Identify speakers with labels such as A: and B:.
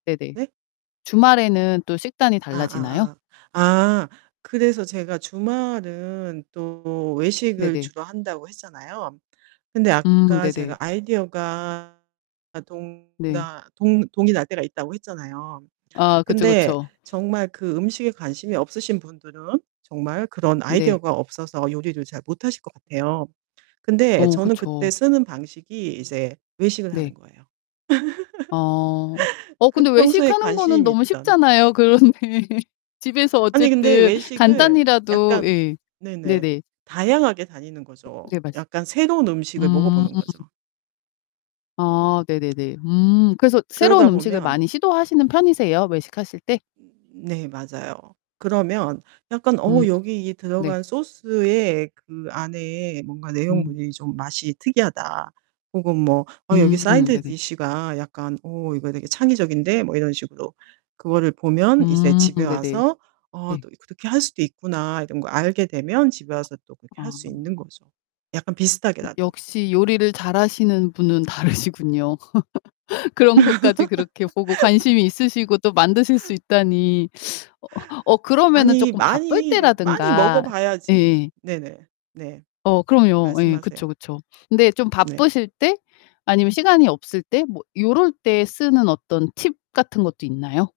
A: 네네.
B: 네?
A: 주말에는 또 식단이
B: 아
A: 달라지나요?
B: 아 아. 아 그래서 제가 주말은 또 외식을
A: 네네.
B: 주로 한다고 했잖아요. 근데
A: 음
B: 아까 제가
A: 네네.
B: 아이디어가 아 동
A: 네.
B: 나 동 동이 날 때가 있다고 했잖아요.
A: 아 그쵸,
B: 근데
A: 그쵸.
B: 정말 그 음식에 관심이 없으신 분들은 정말 그런
A: 네.
B: 아이디어가 없어서 요리를 잘 못 하실 것 같아요. 근데
A: 어
B: 저는 그때
A: 그쵸.
B: 쓰는 방식이 이제 외식을 하는
A: 네.
B: 거예요.
A: 아. 어
B: 그
A: 근데
B: 평소에
A: 외식하는 거는
B: 관심이
A: 너무
B: 있던.
A: 쉽잖아요. 그런데 집에서
B: 아니 근데
A: 어쨌든
B: 외식을
A: 간단히라도
B: 약간
A: 예.
B: 네네
A: 네네.
B: 다양하게 다니는 거죠.
A: 네 말씀
B: 약간 새로운 음식을 먹어
A: 음.
B: 보는 거죠.
A: 아 네네네. 음 그래서 새로운
B: 그러다
A: 음식을 많이
B: 보면
A: 시도하시는 편이세요? 외식하실 때?
B: 네 맞아요. 그러면 약간
A: 음.
B: '어 여기 이
A: 네.
B: 들어간 소스에 그 안에 뭔가
A: 음.
B: 내용물이 좀 맛이 특이하다.' 혹은 뭐 '어 여기
A: 음.
B: 사이드
A: 네네.
B: 디시가 약간 어 이거 되게 창의적인데?' 뭐 이런 식으로 그거를 보면 이제
A: 음.
B: 집에
A: 네네.
B: 와서 '어
A: 네.
B: 또 이 그렇게 할 수도 있구나.' 이런 걸 알게 되면 집에 와서 또 그렇게
A: 아.
B: 할 수 있는 거죠 약간
A: 여
B: 비슷하게라도.
A: 역시 요리를 잘하시는 분은 다르시군요. 그런 것까지 그렇게 보고 관심이 있으시고 또 만드실 수 있다니 어 어 그러면은
B: 아니
A: 쪼끔 바쁠
B: 많이, 많이 먹어
A: 때라든가
B: 봐야지
A: 예예예.
B: 네네. 네.
A: 어 그럼요. 예.
B: 말씀하세요.
A: 그쵸, 그쵸. 근데 좀
B: 네.
A: 바쁘실 때 아니면 시간이 없을 때 뭐 요럴 때 쓰는 어떤 팁 같은 것도 있나요?